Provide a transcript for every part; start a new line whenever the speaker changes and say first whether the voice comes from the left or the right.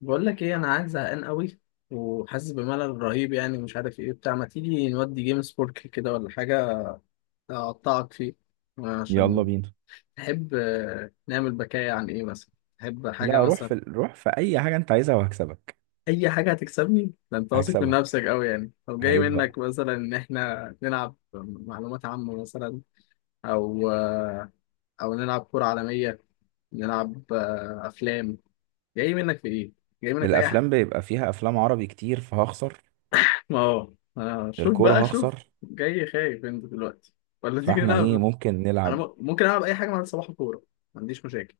left: بقول لك ايه انا عايز زهقان قوي وحاسس بملل رهيب، يعني مش عارف ايه بتاع. ما تيجي نودي جيم سبورك كده ولا حاجه اقطعك فيه؟
right: يلا
left: عشان
right: بينا.
left: تحب. نعمل بكاية عن ايه مثلا؟ تحب حاجه
right: لا، روح
left: مثلا؟
right: في روح في اي حاجه انت عايزها وهكسبك.
left: اي حاجه هتكسبني؟ ده انت واثق من
right: هكسبك.
left: نفسك قوي يعني؟ طب جاي
right: عيب بقى.
left: منك مثلا ان احنا نلعب معلومات عامه مثلا؟ او او نلعب كره عالميه، نلعب افلام. جاي منك في ايه؟ جاي منك في اي؟
right: الافلام بيبقى فيها افلام عربي كتير فهخسر.
left: ما هو شوف بقى
right: الكوره
left: شوف.
right: هخسر.
left: جاي خايف انت دلوقتي؟ ولا تيجي
right: فاحنا ايه
left: نلعب؟
right: ممكن
left: انا
right: نلعب؟
left: ممكن العب اي حاجه مع صباح الكوره، ما عنديش مشاكل.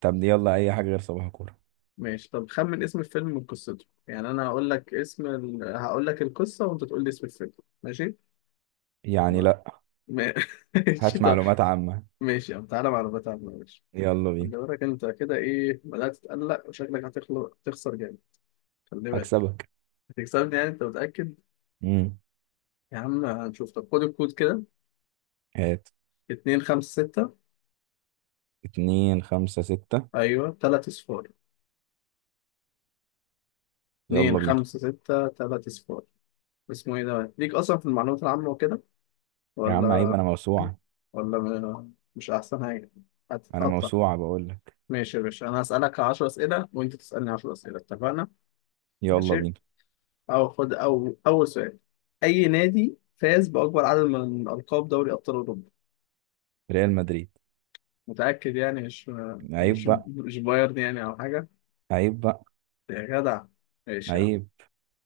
right: طب يلا اي حاجه غير صباح كوره.
left: ماشي. طب خمن اسم الفيلم من قصته، يعني انا هقول لك اسم هقول لك القصه وانت تقول لي اسم الفيلم. ماشي.
right: يعني
left: ما-
right: لا.
left: ما- ماشي
right: هات
left: طب.
right: معلومات عامه.
left: ماشي يا عم، تعالى معلومات عامه ماشي.
right: يلا بينا.
left: خلي بالك انت كده، ايه بدات تتقلق، وشكلك هتخلق تخسر جامد. خلي بالك.
right: هكسبك.
left: هتكسبني يعني؟ انت متاكد؟
right: امم.
left: يا عم هنشوف. طب خد الكود كده،
right: هات.
left: 2 5 6.
right: اتنين خمسة ستة.
left: ايوه 3 صفار. اتنين
right: يلا بينا.
left: خمسة ستة تلاتة صفار. اسمه ايه ده؟ ليك أصلا في المعلومات العامة وكده؟
right: يا عم عيب،
left: ولا؟
right: انا موسوعة.
left: ولا مش أحسن حاجة؟
right: انا
left: هتتقطع.
right: موسوعة بقول لك.
left: ماشي يا باشا، أنا هسألك 10 أسئلة وأنت تسألني 10 أسئلة، اتفقنا؟
right: يلا
left: ماشي؟
right: بينا.
left: أو خد أو أول سؤال، أي نادي فاز بأكبر عدد من ألقاب دوري أبطال أوروبا؟
right: ريال مدريد.
left: متأكد يعني؟ مش
right: عيب
left: مش
right: بقى.
left: مش بايرن يعني أو حاجة؟
right: عيب بقى.
left: يا جدع. ماشي يا عم.
right: عيب.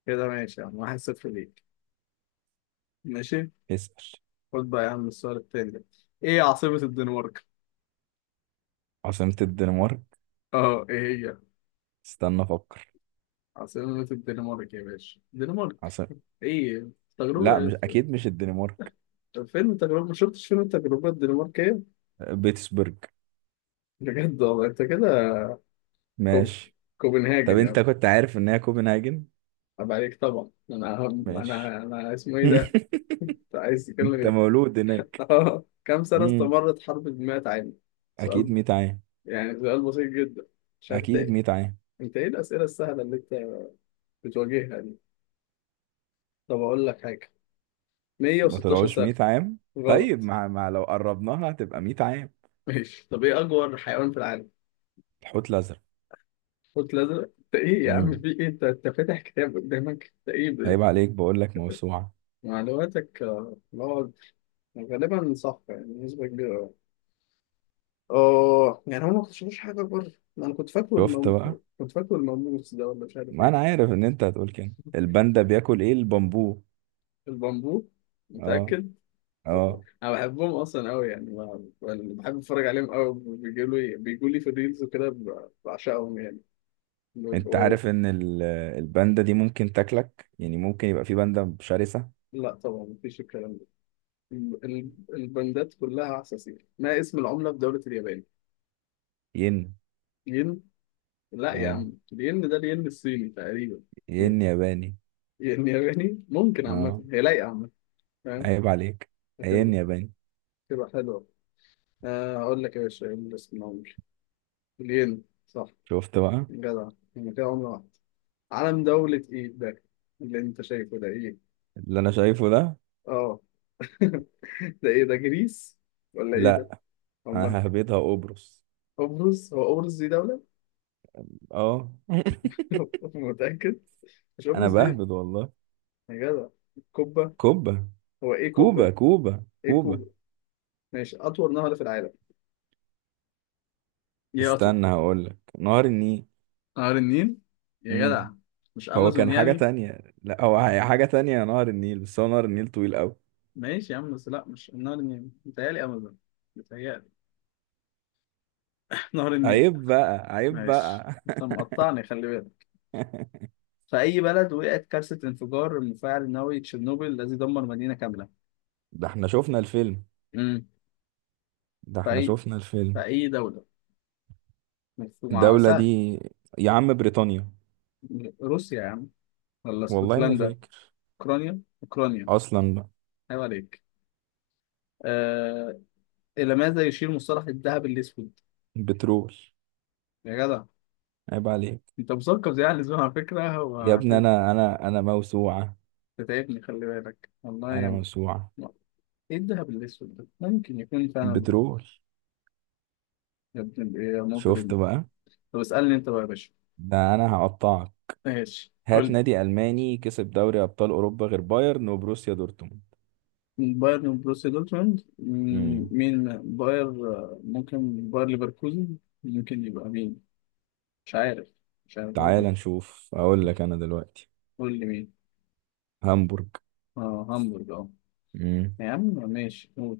left: كده ماشي يا عم، 1-0 ليك، ماشي؟
right: اسأل.
left: خد بقى يا عم السؤال التاني ده، إيه عاصمة الدنمارك؟
right: عاصمة الدنمارك.
left: اه ايه هي؟
right: استنى افكر.
left: عاصمة الدنمارك يا باشا، الدنمارك.
right: عسل.
left: ايه،
right: لا
left: تجربة؟
right: مش اكيد، مش الدنمارك.
left: فيلم تجربة؟ ما شفتش فيلم التجربة الدنماركية.
right: بيتسبرج.
left: بجد والله انت كده. كو...
right: ماشي. طب
left: كوبنهاجن يا
right: انت
left: عم.
right: كنت عارف ان هي كوبنهاجن؟
left: عيب عليك طبعا. انا
right: ماشي.
left: انا اسمه ايه ده. انت عايز تتكلم
right: انت
left: ايه.
right: مولود هناك؟
left: اه، كم سنة
right: امم.
left: استمرت حرب الـ100 عام؟ سؤال
right: اكيد 100 عام.
left: يعني، سؤال بسيط جدا. مش عارف
right: اكيد
left: إيه.
right: 100 عام.
left: انت ايه الأسئلة السهلة اللي انت بتواجهها دي؟ طب اقول لك حاجة،
right: ما
left: 116
right: طلعوش
left: سنة.
right: 100 عام. طيب
left: غلط.
right: مع لو قربناها هتبقى 100 عام.
left: ماشي. طب ايه اكبر حيوان في العالم؟
right: الحوت الازرق.
left: قلت لازم انت ايه يا عم،
right: امم.
left: في ايه؟ انت فاتح كتاب قدامك؟ انت ايه
right: عيب عليك، بقول لك موسوعه.
left: معلوماتك اللي هو غالبا صح يعني، بنسبة كبيرة أوي. اه يعني هم ما اكتشفوش حاجة بره، ما انا كنت فاكره
right: شفت بقى.
left: كنت فاكره الماموس ده ولا مش عارف
right: ما انا
left: ايه.
right: عارف ان انت هتقول كده. الباندا بياكل ايه؟ البامبو.
left: البامبو؟
right: اه.
left: متأكد؟
right: اه.
left: انا بحبهم اصلا قوي يعني، يعني بحب اتفرج عليهم قوي، بيجوا لي في الريلز وكده بعشقهم يعني.
right: انت
left: بيبقوا.
right: عارف ان الباندا دي ممكن تاكلك؟ يعني ممكن يبقى في باندا شرسة.
left: لا طبعا، مفيش الكلام ده. البندات كلها عساسية. ما اسم العملة في دولة اليابان؟
right: ين.
left: ين؟ لا يا
right: اه.
left: عم، الين ده الين الصيني تقريبا.
right: ين ياباني.
left: ين ياباني؟ ممكن، عامة
right: اه.
left: هي لايقة عامة. فاهم.
right: عيب عليك. ين
left: هتبقى.
right: ياباني.
left: هتبقى حلوة. أقول لك يا باشا إيه اللي اسمه، عمري الين صح.
right: شفت بقى.
left: جدع، هما كده عملة واحدة. علم دولة إيه ده اللي أنت شايفه ده إيه؟
right: اللي انا شايفه ده؟
left: آه ده إيه ده، جريس ولا إيه ده؟
right: لا، انا
left: أمال.
right: ههبدها قبرص.
left: قبرص؟ هو قبرص دي دولة؟
right: اه.
left: متأكد؟ مش
right: انا
left: قبرص دي.
right: بهبد والله.
left: يا جدع. كوبا؟
right: كوبا.
left: هو إيه كوبا
right: كوبا،
left: دي؟
right: كوبا،
left: إيه كوبا؟
right: كوبا.
left: ماشي. أطول نهر في العالم؟ يا،
right: استنى هقول لك. نهر النيل.
left: نهر النيل؟ يا
right: امم.
left: جدع، مش
right: هو
left: امازون
right: كان حاجة
left: يعني؟
right: تانية. لا، هو حاجة تانية. نهر النيل، بس هو نهر النيل طويل قوي.
left: ماشي يا عم، بس لا مش نهر النيل، متهيألي امازون، متهيألي. نهر النيل.
right: عيب بقى، عيب
left: ماشي
right: بقى.
left: انت مقطعني، خلي بالك. في اي بلد وقعت كارثة انفجار المفاعل النووي تشيرنوبل الذي دمر مدينة كاملة؟
right: ده احنا شفنا الفيلم.
left: امم.
right: ده
left: في
right: احنا
left: اي
right: شفنا الفيلم.
left: في اي دولة؟ مفهوم
right: الدولة
left: سهل.
right: دي؟ يا عم بريطانيا.
left: روسيا يا عم؟ ولا
right: والله ما
left: اسكتلندا؟
right: فاكر.
left: اوكرانيا اوكرانيا.
right: اصلا بقى.
left: عيب عليك. آه... الى ماذا يشير مصطلح الذهب الاسود؟
right: بترول.
left: يا جدع.
right: عيب عليك.
left: انت مثقف زي اهل الزمن على فكره.
right: يا ابني انا موسوعة.
left: تتعبني خلي بالك والله يا
right: انا
left: ابني.
right: موسوعة.
left: ايه الدهب الاسود ده، ممكن يكون فعلا بيربط.
right: بترول.
left: يا ابن ايه يا
right: شفت
left: مجرم.
right: بقى.
left: طب اسألني انت بقى يا باشا.
right: ده انا هقطعك.
left: ماشي قول
right: هات
left: لي.
right: نادي الماني كسب دوري ابطال اوروبا غير بايرن وبروسيا دورتموند.
left: بايرن بروسيا دورتموند،
right: امم.
left: مين باير، ممكن باير ليفركوزن. ممكن يبقى مين. مش عارف. مش عارف
right: تعال
left: برضه.
right: نشوف، اقول لك انا دلوقتي.
left: قول لي مين.
right: هامبورج.
left: اه هامبورج اه.
right: امم.
left: يا عم ماشي. قول.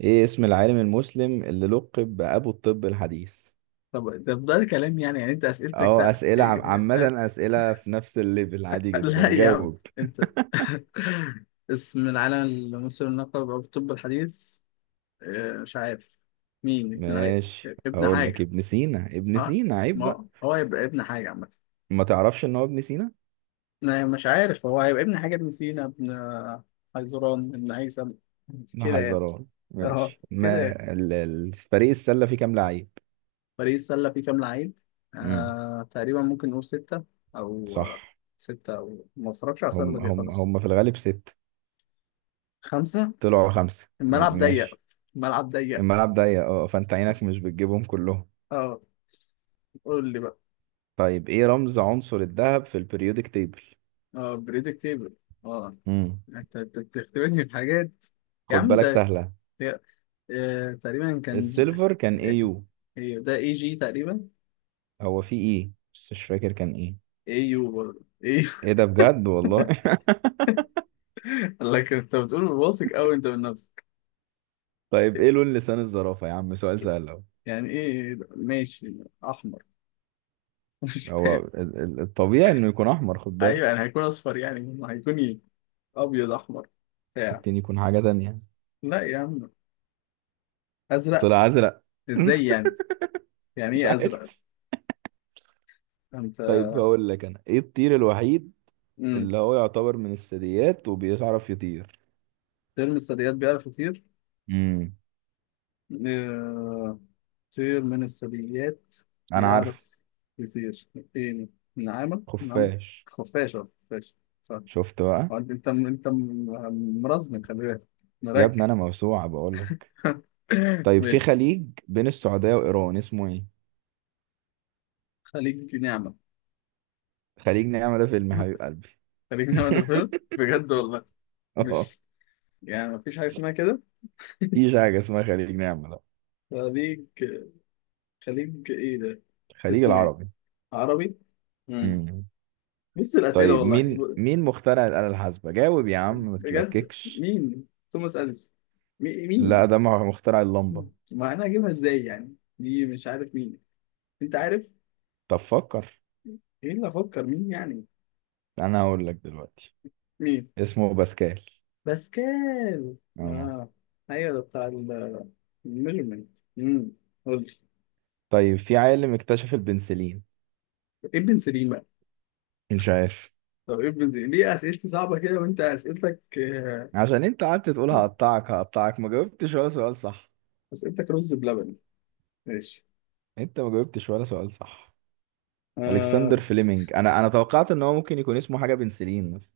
right: ايه اسم العالم المسلم اللي لقب بابو الطب الحديث؟
left: طب ده ده كلام يعني، يعني انت اسئلتك
right: اه، اسئله عامه، اسئله في نفس الليفل عادي
left: لا
right: جدا،
left: يا عم
right: جاوب.
left: انت اسم العالم المسلم لقب أبو الطب الحديث، مش عارف. مين
right: ماشي،
left: ابن
right: هقول لك.
left: حاجة.
right: ابن سينا، ابن
left: اه،
right: سينا. عيب بقى،
left: ما هو هيبقى ابن حاجة عامة.
right: ما تعرفش ان هو ابن سينا؟
left: لا، مش عارف. هو هيبقى ابن حاجة، ابن سينا، ابن حيزران، ابن هيثم. كده يعني.
right: نهزران
left: اه
right: ماشي.
left: كده
right: ما
left: يعني.
right: فريق السله فيه كام لعيب؟
left: باريس سلة فيه كام لعيب؟
right: امم.
left: آه تقريبا، ممكن نقول ستة. أو
right: صح.
left: ستة، أو ما اتفرجش على السلة
right: هم
left: دي
right: هم
left: خالص.
right: هم في الغالب ستة.
left: خمسة.
right: طلعوا خمسة
left: الملعب
right: يعني،
left: ضيق،
right: ماشي.
left: الملعب ضيق.
right: الملعب ضيق اه، فانت عينك مش بتجيبهم كلهم.
left: اه. قول لي بقى.
right: طيب ايه رمز عنصر الذهب في البريودك تيبل؟
left: اه، بريدكتيبل. اه.
right: امم.
left: انت بتختبرني بحاجات. يا
right: خد
left: عم
right: بالك
left: انت،
right: سهلة.
left: يا- تقريبا كان
right: السيلفر كان ايه؟
left: ايه؟
right: يو؟
left: إيه، ده اي جي تقريبا.
right: هو في ايه بس مش فاكر كان ايه.
left: اي يو برضه اي
right: ايه ده بجد والله
left: لكن انت بتقول واثق قوي انت من نفسك.
right: طيب ايه لون لسان الزرافة يا عم؟ سؤال سهل اهو.
left: يعني ايه ده؟ ماشي. احمر. مش
right: هو
left: فاهم.
right: الطبيعي انه يكون احمر، خد
left: ايوه يعني
right: بالك.
left: هيكون اصفر يعني، ما هيكون ايه، ابيض، احمر، بتاع.
right: ممكن يكون حاجة تانية.
left: لا يا عم. ازرق؟
right: طلع ازرق.
left: ازاي يعني؟ يعني
right: مش
left: ايه ازرق.
right: عارف.
left: انت.
right: طيب هقول لك انا، ايه الطير الوحيد
left: امم.
right: اللي هو يعتبر من الثدييات وبيعرف يطير؟
left: ترم الثدييات بيعرف يطير،
right: امم.
left: آه، كثير من الثدييات
right: انا عارف.
left: بيعرف يطير. ايه، نعامة؟ نعم،
right: خفاش.
left: خفاشة خفاشة. صح.
right: شفت بقى.
left: وانت- انت انت انت مرزم خلي بالك،
right: يا ابني
left: مركب.
right: انا موسوعة بقول لك. طيب في
left: ماشي.
right: خليج بين السعودية وايران اسمه ايه؟
left: خليك نعمة.
right: خليج نعمة؟ ده فيلم حبيب قلبي
left: خليك نعمة ده فيلم بجد والله.
right: اه.
left: مش، يعني مفيش حاجة اسمها كده.
right: مفيش حاجة اسمها خليج نعمة، لا.
left: خليك، خليك ايه ده.
right: الخليج
left: اسمه ايه.
right: العربي.
left: عربي. مم.
right: امم.
left: بص الأسئلة
right: طيب
left: والله.
right: مين مخترع الآلة الحاسبة؟ جاوب يا عم، ما
left: بجد،
right: تتلككش.
left: مين، توماس أديسون؟
right: لا،
left: مين،
right: ده مخترع اللمبة.
left: ما انا اجيبها ازاي يعني، دي مش عارف مين. انت عارف.
right: طب فكر.
left: ايه اللي افكر مين يعني.
right: انا هقول لك دلوقتي.
left: مين.
right: اسمه باسكال.
left: باسكال.
right: اه.
left: اه. ايوه، ده بتاع الميجرمنت. امم. قول لي.
right: طيب في عالم اكتشف البنسلين؟
left: ابن سليم بقى.
right: مش عارف.
left: طب ابن سليم، ليه اسئلتي صعبه كده وانت اسئلتك
right: عشان انت قعدت تقول هقطعك هقطعك، ما جاوبتش ولا سؤال صح.
left: اسئلتك رز بلبن. ماشي.
right: انت ما جاوبتش ولا سؤال صح.
left: اه.
right: الكسندر فليمنج. انا توقعت ان هو ممكن يكون اسمه حاجة بنسلين مثلا.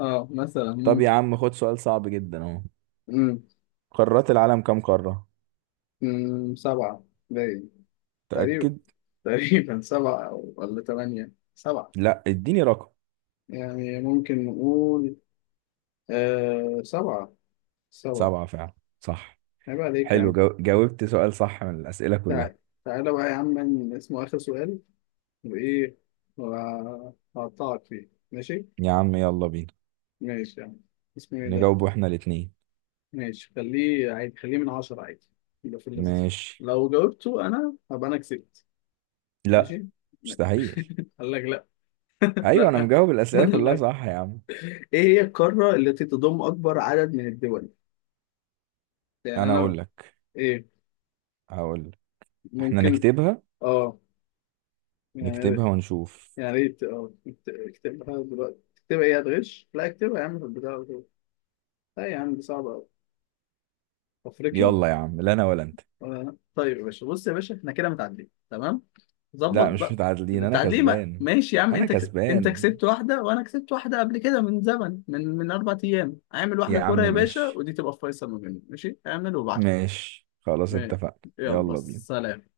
left: اه مثلا
right: طب يا
left: ممكن.
right: عم خد سؤال صعب جدا اهو.
left: امم.
right: قارات العالم كام قارة؟
left: سبعه باين. تقريبا.
right: تأكد.
left: تقريبا سبعه ولا ثمانيه، سبعه.
right: لا، اديني رقم.
left: يعني ممكن نقول سبعه. سبعة.
right: سبعة فعلا، صح.
left: عيب عليك يا
right: حلو،
left: عم.
right: جاوبت سؤال صح من الأسئلة كلها.
left: تعال. تعالى بقى يا عم من اسمه آخر سؤال، وإيه وهقطعك فيه، ماشي؟
right: يا عم يلا بينا.
left: ماشي يا عم. اسمه إيه ده؟
right: نجاوبه احنا الاتنين.
left: ماشي، خليه عادي، خليه من عشرة عادي، يبقى في اللذيذ.
right: ماشي.
left: لو جاوبته أنا هبقى أنا كسبت.
right: لا.
left: ماشي؟ ماشي.
right: مستحيل.
left: قال لك لأ.
right: ايوه، انا
left: لأ
right: مجاوب
left: أنا
right: الأسئلة كلها
left: لأ.
right: صح يا عم.
left: إيه هي القارة التي تضم أكبر عدد من الدول؟ يعني
right: انا
left: أنا.
right: اقول لك.
left: إيه.
right: هقول لك. احنا
left: ممكن.
right: نكتبها.
left: آه، يعني، يعني
right: نكتبها ونشوف.
left: يا ريت اه اكتبها دلوقتي. تكتبها ايه، هتغش؟ لا اكتبها يا عم في البتاع على طول. لا يا عم دي صعبة أوي. أفريقيا.
right: يلا يا عم. لا انا ولا انت.
left: ولا أنا؟ طيب يا باشا، بص يا باشا، احنا كده متعادلين تمام؟ ظبط
right: لا مش
left: بقى.
right: متعادلين، انا
left: التعادلين
right: كسبان.
left: ماشي يا عم،
right: انا
left: انت انت
right: كسبان
left: كسبت واحدة وأنا كسبت واحدة قبل كده من زمن، من 4 أيام. اعمل واحدة
right: يا عم.
left: كورة يا باشا،
right: ماشي.
left: ودي تبقى فيصل ما بيننا، ماشي؟ اعمل وابعت
right: ماشي خلاص،
left: لي.
right: اتفقنا.
left: يلا
right: يلا بينا.
left: سلام.